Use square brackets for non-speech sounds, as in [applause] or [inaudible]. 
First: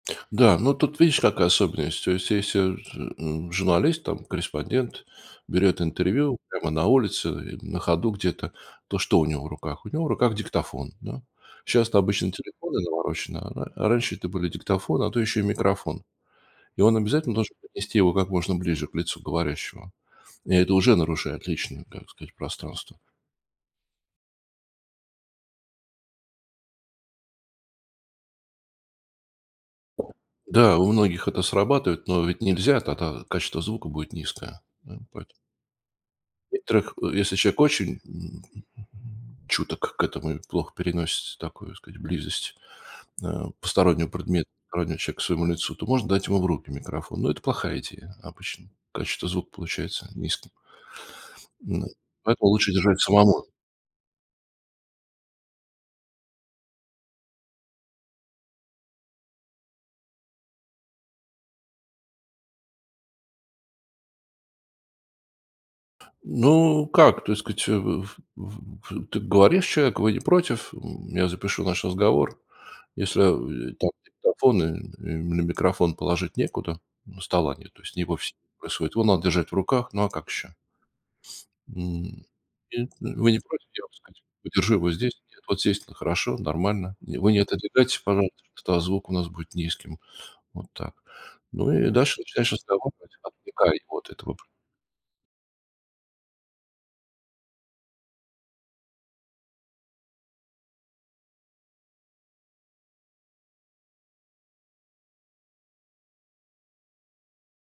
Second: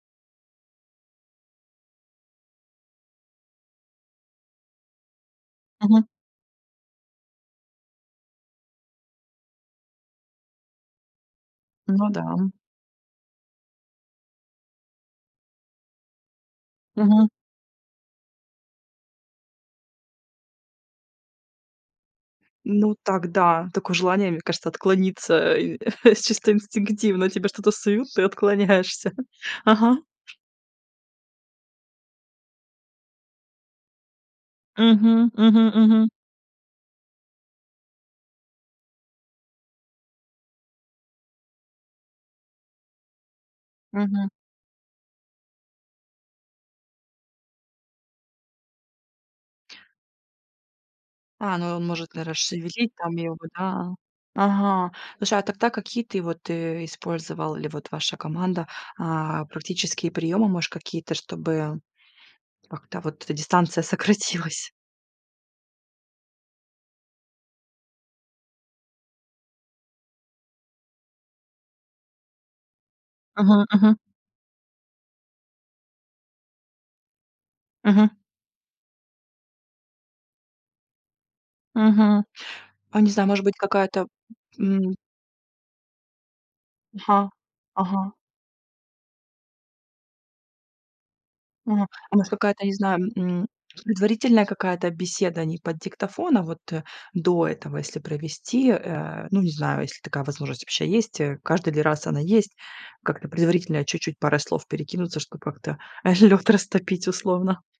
Да, ну тут видишь, какая особенность. То есть, если вот, м, журналист, там, корреспондент берёт Мгм. интервью прямо на улице или на ходу где-то, то что у него в руках? У него в руках диктофон, да? Щас это Ну да, обычные м. телефоны навороченные, а а раньше это были диктофоны, а то ещё и микрофон. И он Мгм. обязательно должен поднести его как можно ближе к лицу говорящего. И это уже нарушает личное, как сказать, Ну пространство. так да, такое желание, мне кажется, отклониться, э, [chuckles] с чисто инстинктивно. Тебе что-то суют, ты отклоняешься, ага. Да, у многих это срабатывает, но ведь нельзя, тогда качество звука будет низкое. Ну и Мгм. поэтому Мгм, мгм. в некоторых, э, если человек очень, м, чуток к этому и плохо переносит, такую, так сказать, близость, э, постороннего Мгм. предмета, постороннего человека к своему лицу, то можно дать ему в руки микрофон. Но это плохая идея обычно. Качество звука получается низким. А, ну, э, Ну и может, наверно, поэтому лучше шевелить держать там её самому. бы, да, а. Ага, слушай, а тогда какие ты вот, э, использовал или вот ваша команда, а, практические приёмы, может какие-то, чтобы как-то вот эта дистанция сократилась? Ну, как так сказать, э, в в в ты говоришь человеку: вы не против, м, я запишу наш разговор. Если, Мгм, э, и там мгм. диктофон и или ми микрофон положить некуда. Ну стола нет, то есть не в Мгм. офисе происходит, его надо держать в руках. Ну, а как ещё? Мгм. М [unintelligible] А не знаю, вы не может быть, против, я вам так какая-то, сказать подержу его м здесь. Нет, вот здесь н хорошо, нормально. И Ага. вы не отодвигаетесь, Ага. пожалуйста, что, а, звук у нас будет низким. Вот так. Ну, Мгм. и А дальше может, начинаешь я не разговор, знаю, против м, отвлекая его от этого пр предварительная какая-то беседа не под диктофон, а вот, э, до этого, если провести, э. Ну, не знаю, если такая возможность вообще есть, э, каждый ли раз она есть. Как-то предварительно чуть-чуть парой слов перекинуться, чтоб как-то, э, лед растопить, условно.